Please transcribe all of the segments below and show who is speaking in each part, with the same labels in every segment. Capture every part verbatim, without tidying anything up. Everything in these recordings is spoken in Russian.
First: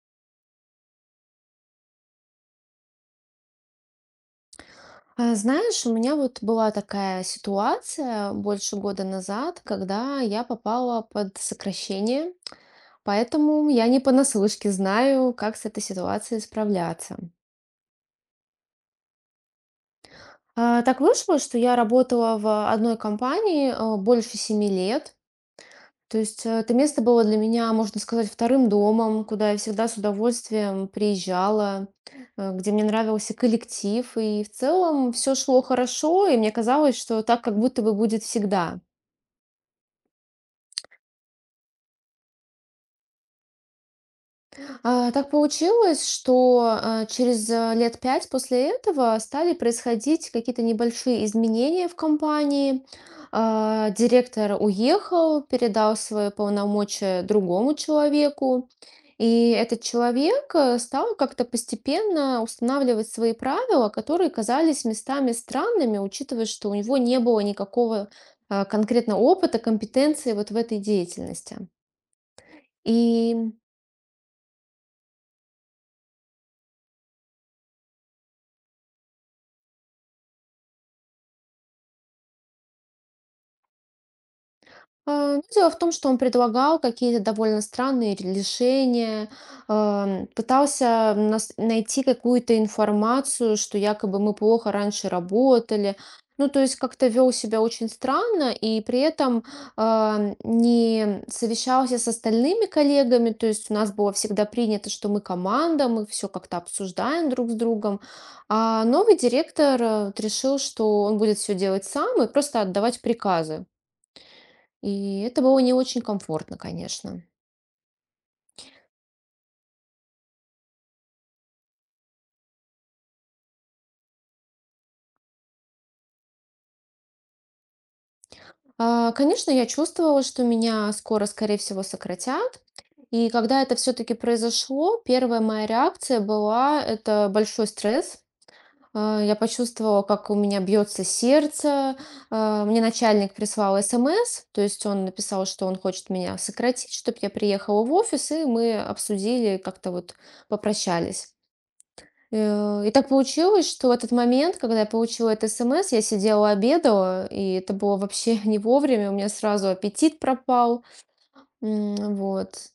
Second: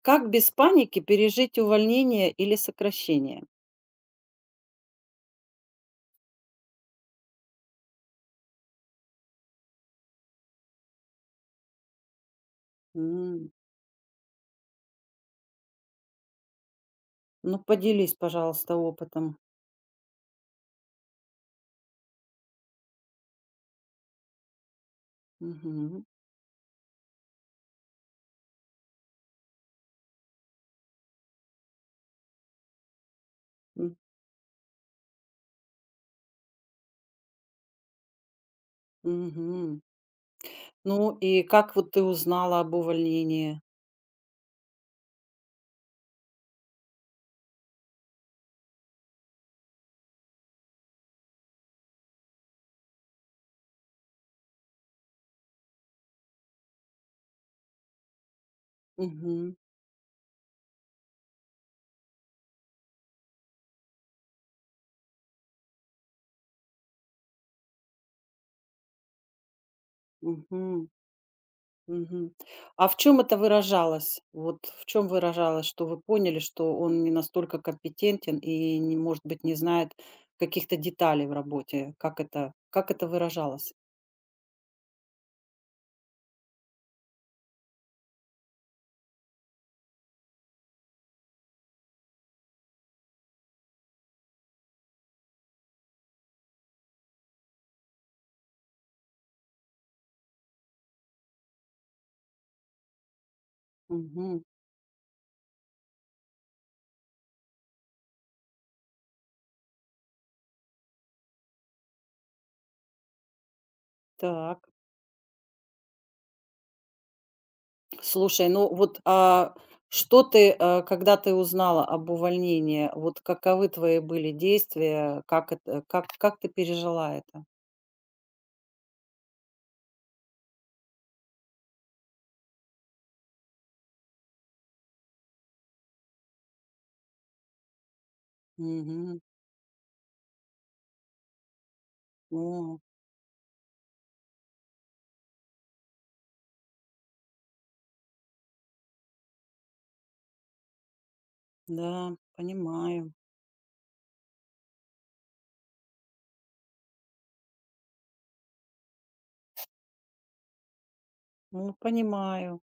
Speaker 1: Как без паники пережить увольнение или сокращение?
Speaker 2: А, Знаешь, у меня вот была такая ситуация больше года назад, когда я попала под сокращение,
Speaker 1: М.
Speaker 2: поэтому я не понаслышке знаю, как с этой ситуацией справляться.
Speaker 1: Ну, поделись, пожалуйста, опытом.
Speaker 2: А, Так вышло, что я работала в одной компании а, больше семи лет.
Speaker 1: Мгм.
Speaker 2: То есть э, это место было для меня, можно сказать, вторым домом, куда я всегда с удовольствием приезжала, э, где мне нравился
Speaker 1: М,
Speaker 2: коллектив, и в целом все шло хорошо, и мне казалось, что так как будто бы будет всегда.
Speaker 1: мгм. Ну, и как вот ты узнала об увольнении?
Speaker 2: А, так получилось, что, а, через, э, лет пять после этого стали происходить какие-то небольшие изменения в компании. А, директор уехал, передал свои полномочия другому человеку. И
Speaker 1: Мгм.
Speaker 2: этот человек, э, стал как-то постепенно устанавливать свои правила, которые казались местами странными, учитывая, что у него не было никакого, а, конкретно опыта, компетенции вот в этой
Speaker 1: Мгм.
Speaker 2: деятельности.
Speaker 1: Мгм. А в чем это
Speaker 2: И
Speaker 1: выражалось? Вот в чем выражалось, что вы поняли, что он не настолько компетентен и, не, может быть, не знает каких-то деталей в работе? Как это, как это выражалось?
Speaker 2: А, ну, дело в том, что он предлагал какие-то довольно странные ре- решения, ам, пытался нас- найти какую-то информацию, что якобы мы плохо раньше работали. Ну, то есть как-то вел себя очень странно и при этом а, не совещался с остальными коллегами. То есть у нас было
Speaker 1: Мгм.
Speaker 2: всегда принято, что мы команда, мы все как-то обсуждаем друг с другом. А новый директор э, вот решил, что он будет все делать сам и просто отдавать приказы.
Speaker 1: Так.
Speaker 2: И это было не очень комфортно, конечно.
Speaker 1: Слушай, ну вот, а что ты, а, когда ты узнала об увольнении, вот каковы твои были действия? Как это, как, как ты пережила это?
Speaker 2: А, Конечно, я чувствовала, что меня скоро, скорее всего, сократят. И когда это все-таки произошло, первая моя реакция была это большой стресс. А,
Speaker 1: Мгм.
Speaker 2: Я почувствовала, как у меня бьется сердце. А,
Speaker 1: О,
Speaker 2: Мне начальник прислал СМС, то есть он написал, что он хочет меня сократить, чтобы я приехала в офис, и мы обсудили, как-то вот попрощались.
Speaker 1: да,
Speaker 2: Э, и так
Speaker 1: понимаю.
Speaker 2: получилось, что в этот момент, когда я получила это СМС, я сидела обедала, и это было вообще не вовремя, у меня сразу аппетит пропал.
Speaker 1: Ну,
Speaker 2: М,
Speaker 1: понимаю.
Speaker 2: вот.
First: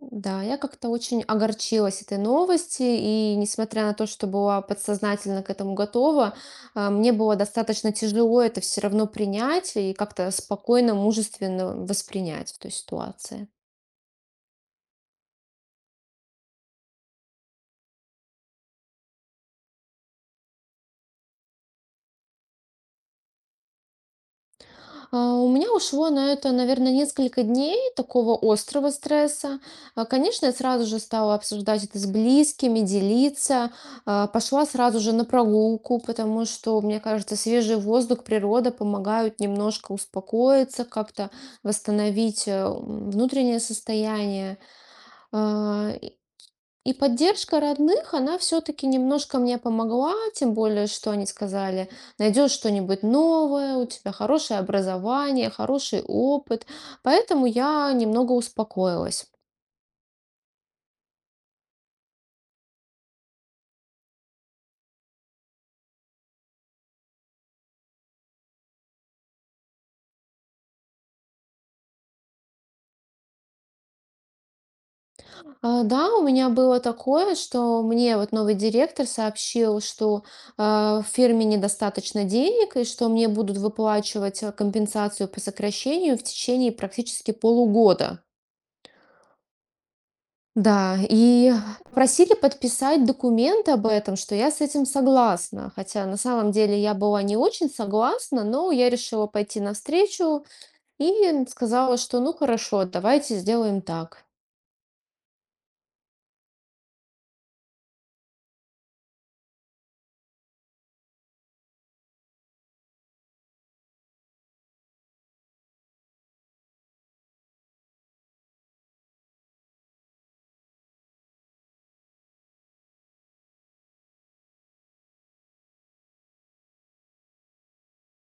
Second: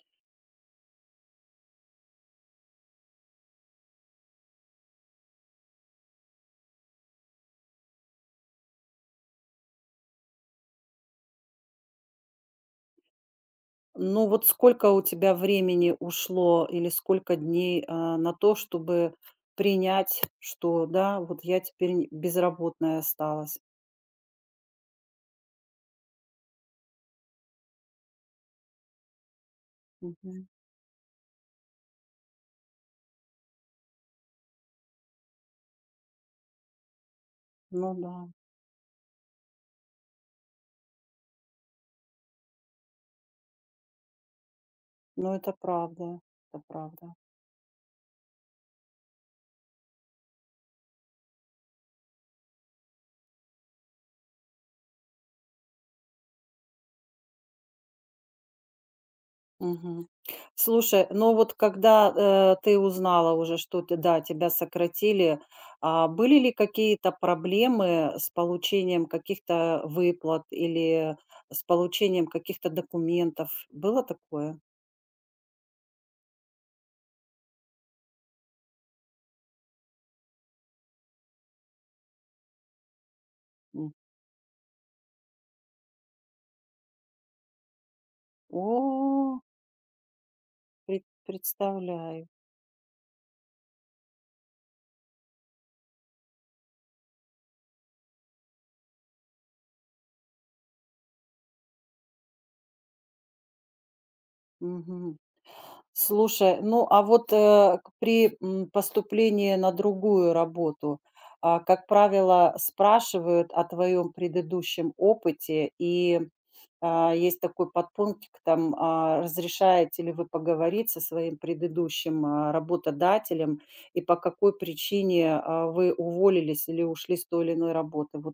Speaker 2: Да, я как-то очень огорчилась этой новости, и несмотря на то, что была подсознательно к этому готова, а, мне было достаточно тяжело это все равно принять и как-то спокойно, мужественно воспринять в той ситуации.
Speaker 1: Ну вот сколько у тебя времени ушло или сколько дней а, на то, чтобы принять, что да, вот я теперь не- безработная осталась.
Speaker 2: А, У меня ушло на это, наверное, несколько дней такого острого стресса. А, Конечно,
Speaker 1: Мгм.
Speaker 2: я сразу же стала обсуждать это с близкими, делиться. А, Пошла сразу же на прогулку, потому что, мне кажется, свежий
Speaker 1: Ну да,
Speaker 2: воздух, природа помогают немножко успокоиться, как-то восстановить э, м, внутреннее состояние.
Speaker 1: ну это
Speaker 2: А,
Speaker 1: правда, это
Speaker 2: и
Speaker 1: правда.
Speaker 2: поддержка родных, она все-таки немножко мне помогла, тем более, что они сказали, найдешь что-нибудь новое, у тебя хорошее образование, хороший опыт. Поэтому я немного успокоилась.
Speaker 1: Мгм. Слушай, ну вот когда, э, ты узнала уже, что ты да, тебя сократили, а были ли какие-то проблемы с получением каких-то выплат или с получением каких-то документов? Было такое?
Speaker 2: А, Да, у меня было такое, что мне вот новый директор сообщил, что э, в фирме недостаточно денег и что мне будут
Speaker 1: М.
Speaker 2: выплачивать э, компенсацию по сокращению в течение практически полугода.
Speaker 1: О,
Speaker 2: Да,
Speaker 1: пред
Speaker 2: и
Speaker 1: представляю.
Speaker 2: просили подписать документ об этом, что я с этим согласна. Хотя на самом деле я была не очень согласна, но я решила пойти навстречу и сказала, что ну хорошо, давайте сделаем так.
Speaker 1: Мгм. Слушай, ну а вот, э, к при, м, поступлении на другую работу, а, как правило, спрашивают о твоем предыдущем опыте и а, есть такой подпунктик там, а, разрешаете ли вы поговорить со своим предыдущим, а, работодателем и по какой причине, а, вы уволились или ушли с той или иной работы. Вот,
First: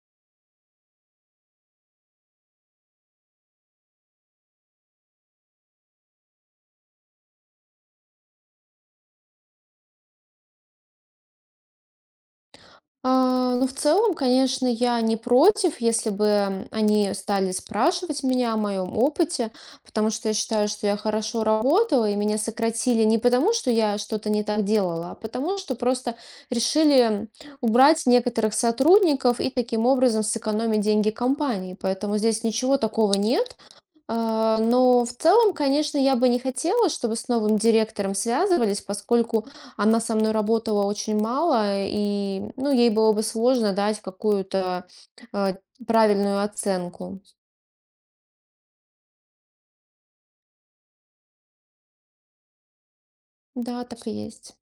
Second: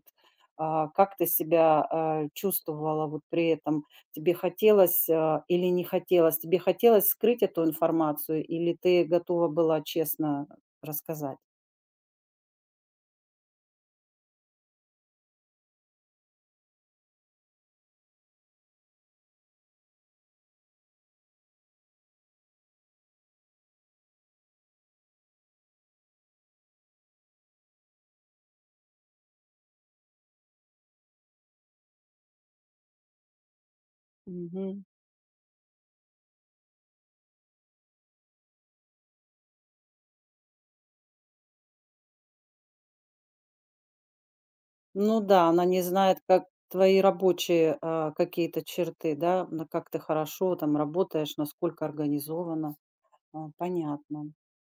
Speaker 1: а, как ты себя, а, чувствовала вот при этом? Тебе хотелось, а, или не хотелось? Тебе хотелось скрыть эту информацию или ты готова была честно рассказать?
Speaker 2: А, ну, в целом, конечно, я не против, если бы м, они стали спрашивать меня о моем опыте, потому что я считаю, что я хорошо работала, и меня сократили не потому, что я что-то не так делала, а потому что просто решили м, убрать некоторых сотрудников и таким образом сэкономить деньги компании. Поэтому здесь ничего такого нет. А,
Speaker 1: Мгм.
Speaker 2: Но в целом, конечно, я бы не хотела, чтобы с новым директором связывались, поскольку она со мной работала очень мало, и, ну, ей было бы сложно дать какую-то
Speaker 1: Ну да,
Speaker 2: э,
Speaker 1: она не знает,
Speaker 2: правильную
Speaker 1: как твои
Speaker 2: оценку.
Speaker 1: рабочие, а, какие-то черты, да, на как ты хорошо там работаешь, насколько организовано. А,
Speaker 2: Да, так и
Speaker 1: понятно.
Speaker 2: есть.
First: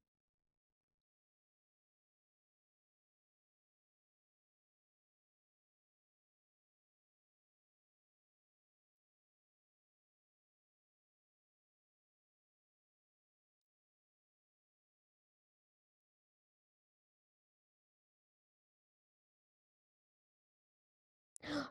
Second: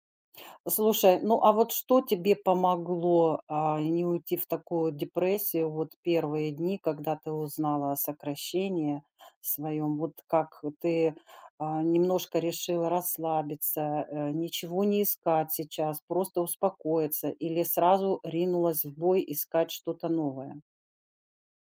Speaker 1: Слушай, ну а вот что тебе помогло, а, не уйти в такую депрессию вот первые дни, когда ты узнала о сокращении своем? Вот как ты, а, немножко решила расслабиться, э, ничего не искать сейчас, просто успокоиться или сразу ринулась в бой искать что-то новое?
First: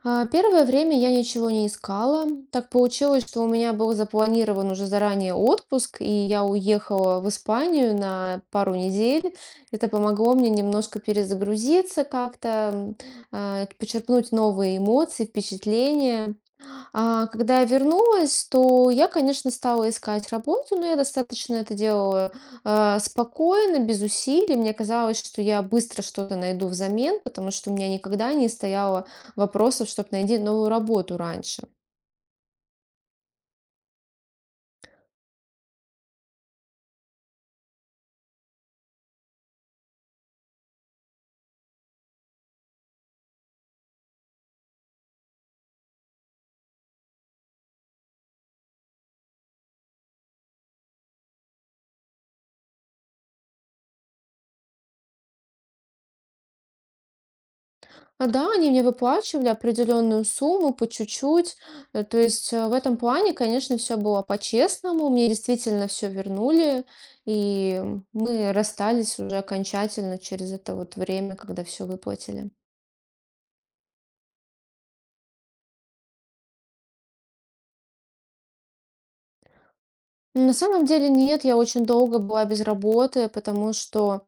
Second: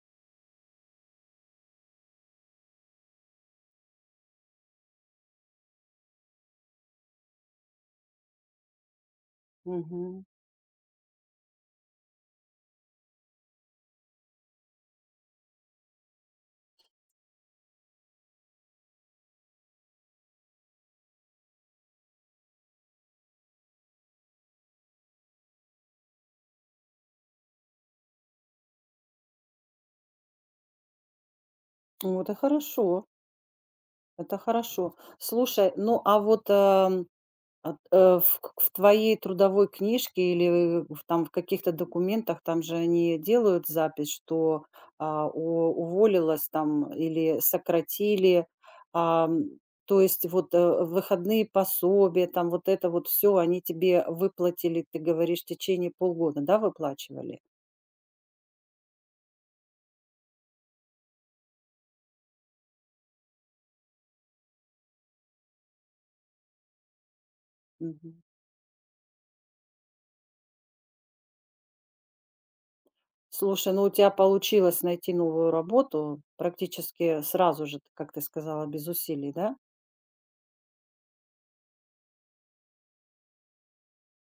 Speaker 2: А, Первое время я ничего не искала. Так получилось, что у меня был запланирован уже заранее отпуск, и я уехала в Испанию на пару недель. Это
Speaker 1: Мгм.
Speaker 2: помогло мне немножко перезагрузиться как-то, м, а, почерпнуть новые эмоции, впечатления. А, когда я вернулась, то я, конечно, стала искать работу, но я достаточно это делала, а, спокойно, без усилий. Мне казалось, что я быстро что-то найду взамен, потому что у меня никогда не стояло вопросов, чтобы найти новую работу раньше.
Speaker 1: Ну, это хорошо, это хорошо. Слушай, ну, а вот, ам, а, э, в к в твоей трудовой книжке или в там в каких-то документах, там же они делают запись, что, а, у уволилась там или сократили. Ам, То есть вот, э, выходные пособия, там вот это вот все они тебе выплатили, ты говоришь, в течение полгода, да, выплачивали?
Speaker 2: А да, они мне выплачивали определенную сумму по чуть-чуть. Э, То есть э, в этом плане, конечно, все было по-честному. Мне действительно все вернули, и мы расстались уже окончательно через это вот время, когда все выплатили.
Speaker 1: Слушай, ну у тебя получилось найти новую работу практически сразу же, как ты сказала, без усилий, да?
Speaker 2: Ну, на самом деле нет, я очень долго была без работы, потому что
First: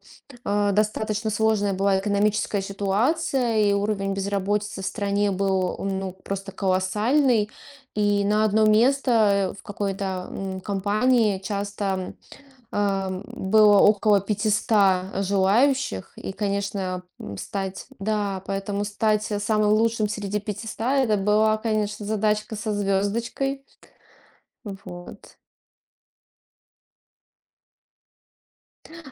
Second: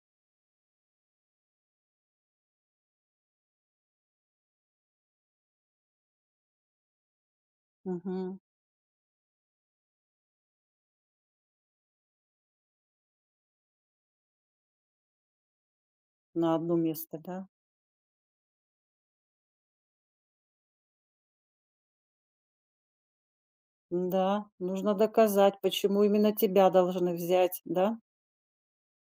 Speaker 2: э, достаточно сложная была экономическая ситуация, и уровень безработицы в стране был м, ну, просто колоссальный. И
Speaker 1: Мгм.
Speaker 2: на одно место в какой-то м, компании часто ам, было около пятисот желающих. И,
Speaker 1: На одно
Speaker 2: конечно,
Speaker 1: место,
Speaker 2: м,
Speaker 1: да?
Speaker 2: стать, да, поэтому стать самым лучшим среди пятисот, это была, конечно, задачка со звездочкой.
Speaker 1: Да, нужно
Speaker 2: Вот.
Speaker 1: доказать, почему именно тебя должны взять, да?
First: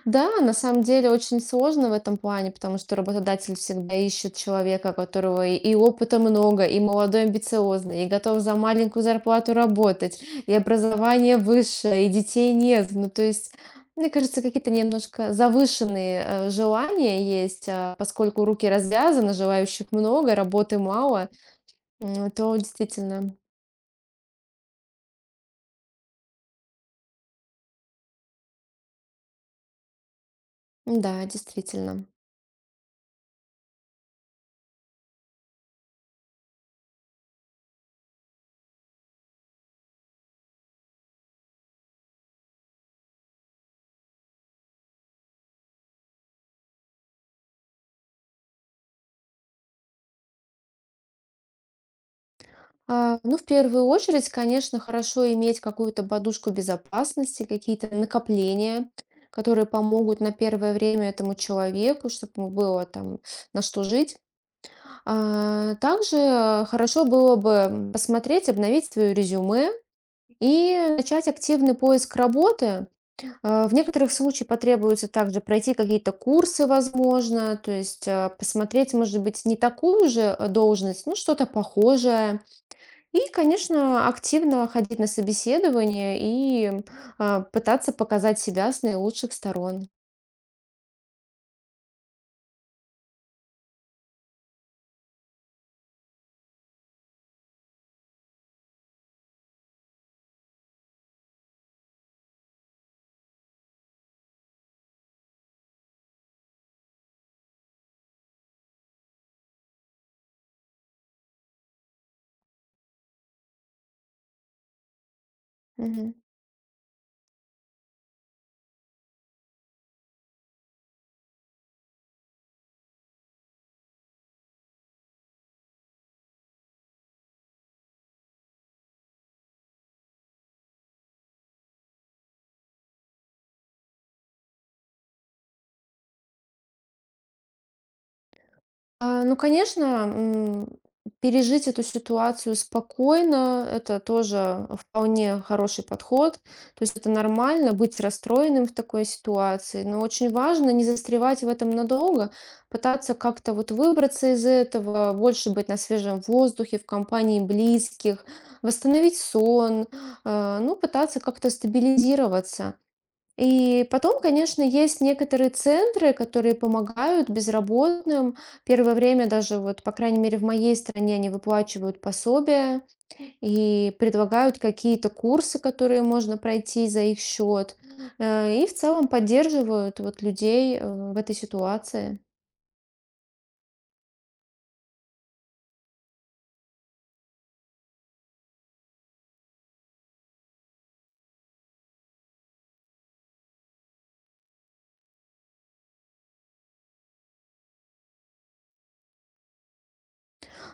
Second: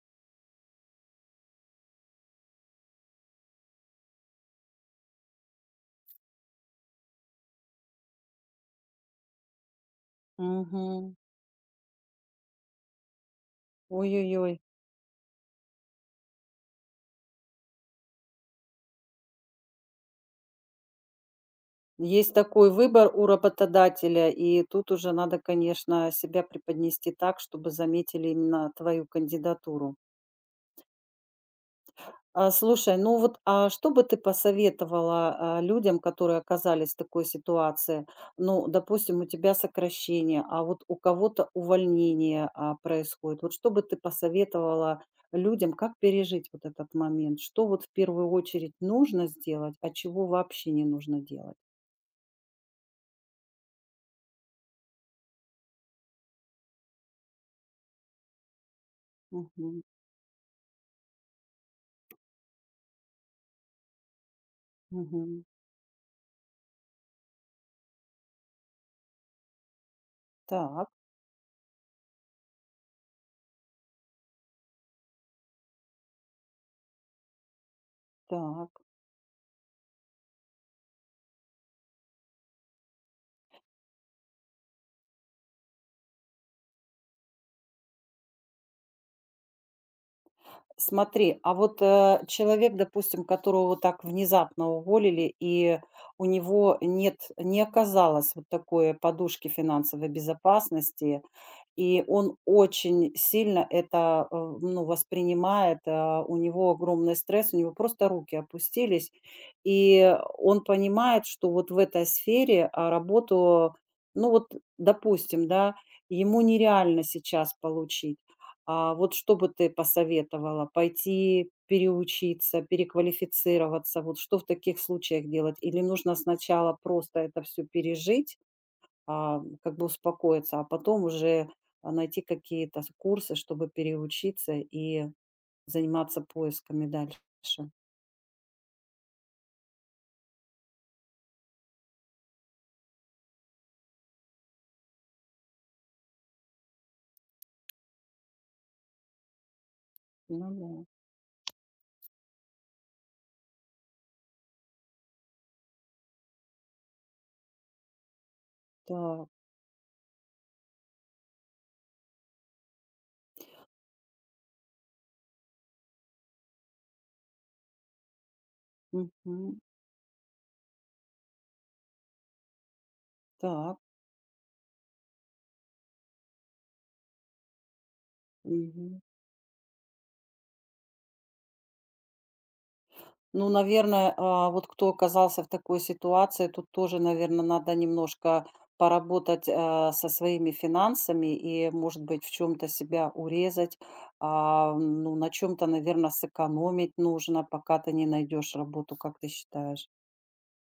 Speaker 2: Да, на самом деле очень сложно в этом плане, потому что работодатель всегда ищет человека, которого и, и опыта много, и молодой, амбициозный, и готов за маленькую зарплату работать, и
Speaker 1: Мгм.
Speaker 2: образование высшее, и детей нет. Ну, то есть, мне кажется,
Speaker 1: Ой-ой-ой.
Speaker 2: какие-то немножко завышенные э, желания есть, а поскольку руки развязаны, желающих много, работы мало, м,
Speaker 1: Есть
Speaker 2: то
Speaker 1: такой выбор у
Speaker 2: действительно,
Speaker 1: работодателя, и тут уже надо, конечно, себя преподнести так, чтобы заметили именно твою кандидатуру.
Speaker 2: да, действительно.
Speaker 1: А, слушай, ну вот, а что бы ты посоветовала, а, людям, которые оказались в такой ситуации? Ну, допустим, у тебя сокращение, а вот у кого-то увольнение, а, происходит. Вот что бы ты посоветовала людям, как пережить вот этот момент? Что вот в первую очередь нужно сделать, а чего вообще не нужно делать?
Speaker 2: А, Ну, в первую очередь, конечно, хорошо иметь какую-то подушку безопасности, какие-то накопления, которые
Speaker 1: Мгм.
Speaker 2: помогут на первое время этому человеку, чтобы ему было там на что жить.
Speaker 1: Мгм.
Speaker 2: А, Также э, хорошо было бы посмотреть, обновить свое резюме и
Speaker 1: Так,
Speaker 2: начать активный поиск работы. А, В некоторых случаях потребуется также пройти какие-то курсы, возможно, то есть э,
Speaker 1: так.
Speaker 2: посмотреть, может быть, не такую же э, должность, но что-то похожее и, конечно, активно ходить на собеседование и, а, пытаться показать себя с наилучших сторон.
Speaker 1: Смотри, а вот, э, человек, допустим, которого вот так внезапно уволили, и у него нет не оказалось вот такой подушки финансовой безопасности, и он очень сильно это, э, ну, воспринимает, э, у него огромный стресс, у него просто руки опустились, и он понимает, что вот в этой сфере, а, работу, ну, вот, допустим, да,
Speaker 2: Мгм.
Speaker 1: ему нереально сейчас получить. А вот что бы ты посоветовала? Пойти переучиться, переквалифицироваться? Вот что в таких случаях делать? Или нужно сначала просто это все пережить, а, как бы успокоиться, а потом уже, а, найти какие-то с курсы, чтобы переучиться и заниматься поисками дальше?
Speaker 2: А, ну, конечно, м, пережить эту ситуацию спокойно- это тоже вполне хороший подход. То есть это нормально быть расстроенным в такой ситуации, но очень
Speaker 1: Ну
Speaker 2: важно
Speaker 1: да.
Speaker 2: не застревать в этом надолго, пытаться как-то вот выбраться из этого, больше быть на свежем воздухе, в компании близких, восстановить
Speaker 1: Так.
Speaker 2: сон, э, ну, пытаться как-то стабилизироваться. И потом, конечно, есть некоторые центры, которые помогают безработным. Первое время даже,
Speaker 1: Мгм.
Speaker 2: вот, по крайней мере, в моей стране они выплачивают пособия
Speaker 1: Так.
Speaker 2: и предлагают какие-то курсы, которые можно пройти за их счет. Э, И в
Speaker 1: Мгм.
Speaker 2: целом поддерживают вот людей э, в этой ситуации.
Speaker 1: Ну, наверное, а, вот кто оказался в такой ситуации, тут тоже, наверное, надо немножко поработать а, со своими финансами и, может быть, в чем-то себя урезать, а, ну, на чем-то, наверное, сэкономить нужно, пока ты не найдешь работу, как ты считаешь?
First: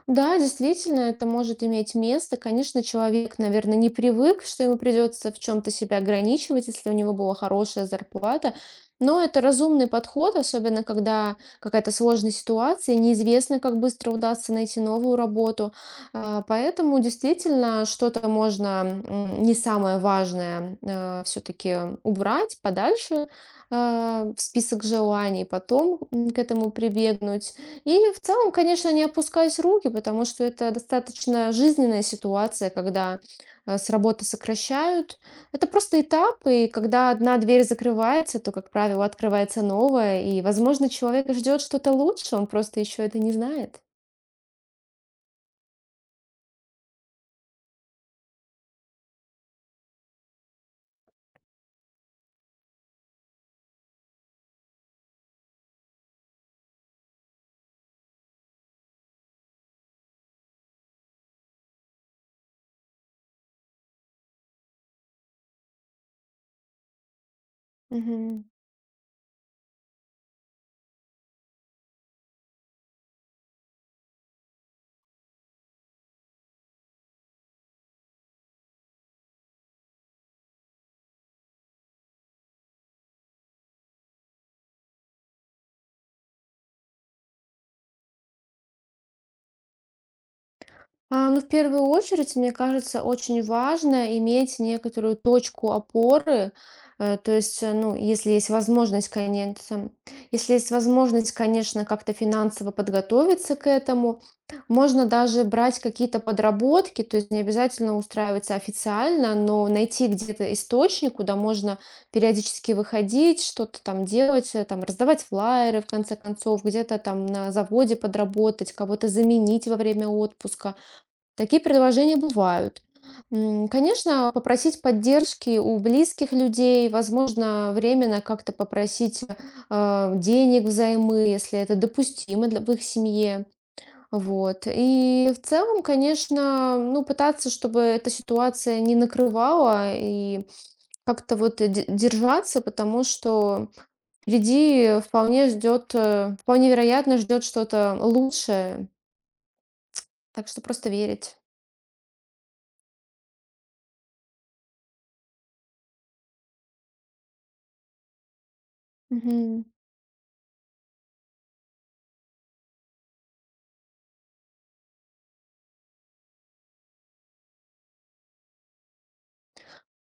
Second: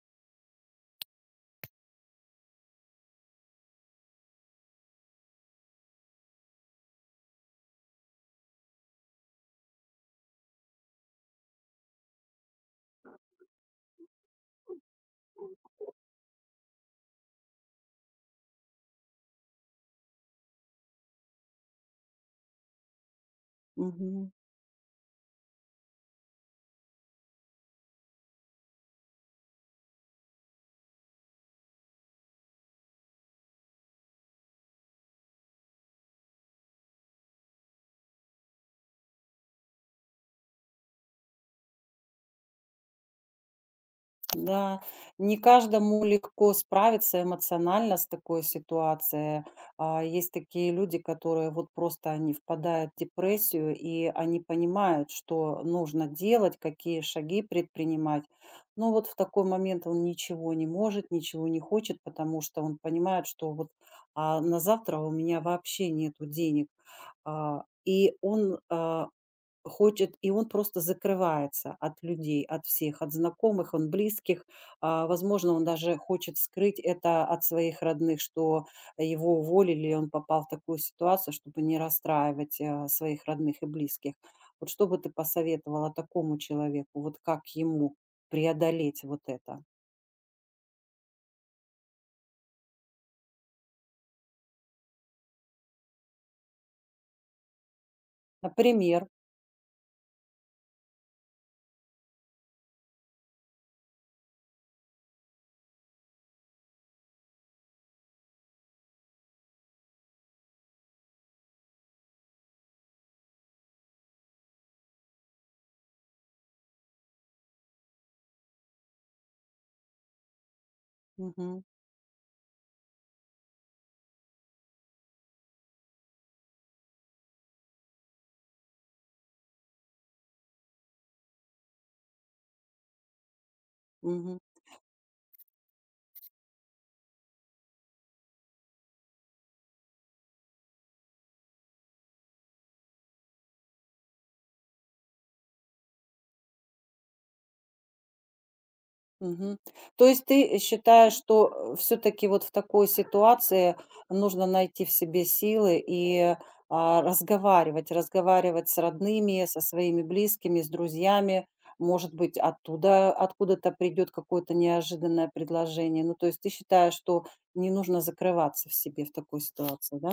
Speaker 2: Да, действительно, это может иметь место. Конечно, человек, наверное, не привык, что ему придется в чем-то себя ограничивать, если у него была хорошая зарплата. Но это разумный подход, особенно когда какая-то сложная ситуация, неизвестно, как быстро удастся найти новую работу. А, Поэтому действительно что-то можно м, не самое важное все-таки убрать подальше а,
Speaker 1: Мгм.
Speaker 2: в список желаний, потом м, к этому прибегнуть. И в целом, конечно, не опускать руки, потому что это достаточно жизненная ситуация, когда э, с работы сокращают. Это просто этап, и когда одна дверь закрывается, то, как правило, открывается новая, и, возможно, человек ждет что-то лучше, он просто еще это не знает.
Speaker 1: Да, не каждому легко справиться эмоционально с такой ситуацией. А, есть такие люди, которые вот просто они впадают в депрессию, и они понимают, что нужно делать, какие шаги предпринимать. Но вот в такой момент он ничего не может, ничего не хочет, потому что он понимает, что вот а, на завтра у меня вообще нету денег. А, и он а, хочет, и он просто закрывается от людей, от всех, от знакомых, он близких. А, возможно, он даже хочет скрыть это от своих родных, что его уволили, и он попал в такую ситуацию, чтобы не расстраивать, а, своих родных и близких. Вот что бы ты посоветовала такому человеку? Вот как ему преодолеть вот это?
Speaker 2: А, ну, в первую очередь, мне кажется, очень важно иметь некоторую точку опоры. Э, то есть, э, ну, если есть возможность,
Speaker 1: Например.
Speaker 2: конечно, если есть возможность, конечно, как-то финансово подготовиться к этому, можно даже брать какие-то подработки, то есть не обязательно устраиваться официально, но найти где-то источник, куда можно периодически выходить, что-то там делать, э, там раздавать флаеры, в конце концов, где-то там на заводе подработать, кого-то заменить во время отпуска. Такие
Speaker 1: Мгм.
Speaker 2: предложения бывают. М, Конечно, попросить поддержки у близких людей, возможно, временно как-то попросить э, денег взаймы, если это допустимо для, в их семье.
Speaker 1: Мгм.
Speaker 2: Вот. И в целом, конечно, ну, пытаться, чтобы эта ситуация не накрывала и как-то вот де- держаться, потому что впереди вполне ждет, э, вполне вероятно ждет что-то лучшее.
Speaker 1: Мгм. То есть
Speaker 2: Так
Speaker 1: ты
Speaker 2: что просто
Speaker 1: считаешь,
Speaker 2: верить.
Speaker 1: что все таки вот в такой ситуации нужно найти в себе силы и, а, разговаривать, разговаривать с родными, со
Speaker 2: Мгм.
Speaker 1: своими близкими, с друзьями. Может быть, оттуда откуда-то придет какое-то неожиданное предложение. Ну, то есть ты считаешь, что не нужно закрываться в себе в такой ситуации, да?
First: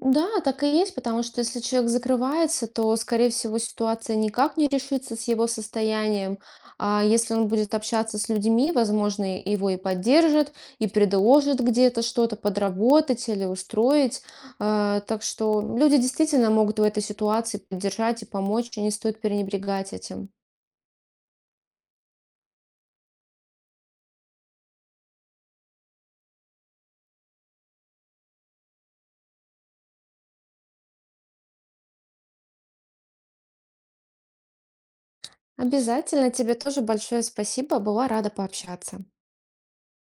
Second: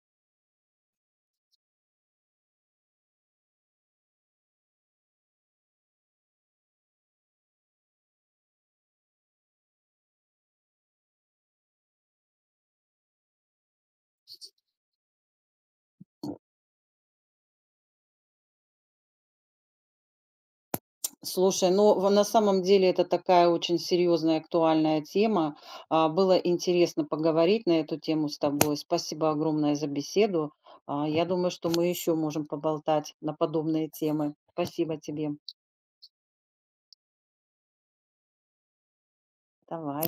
Speaker 2: Да, так и есть, потому что если человек закрывается, то, скорее всего, ситуация никак не решится с его состоянием. А если он будет общаться с людьми, возможно, и- его и поддержат, и предложат где-то что-то подработать или устроить. А, Так что люди действительно могут в этой ситуации поддержать и помочь, и не стоит пренебрегать этим.
Speaker 1: Слушай, ну, в на самом деле это такая очень серьезная, актуальная тема. А, было интересно поговорить на эту тему с тобой. Спасибо огромное за беседу. А, я думаю, что мы еще можем поболтать на подобные темы. Спасибо тебе.
Speaker 2: Обязательно тебе тоже большое спасибо, была рада пообщаться.
Speaker 1: Давай.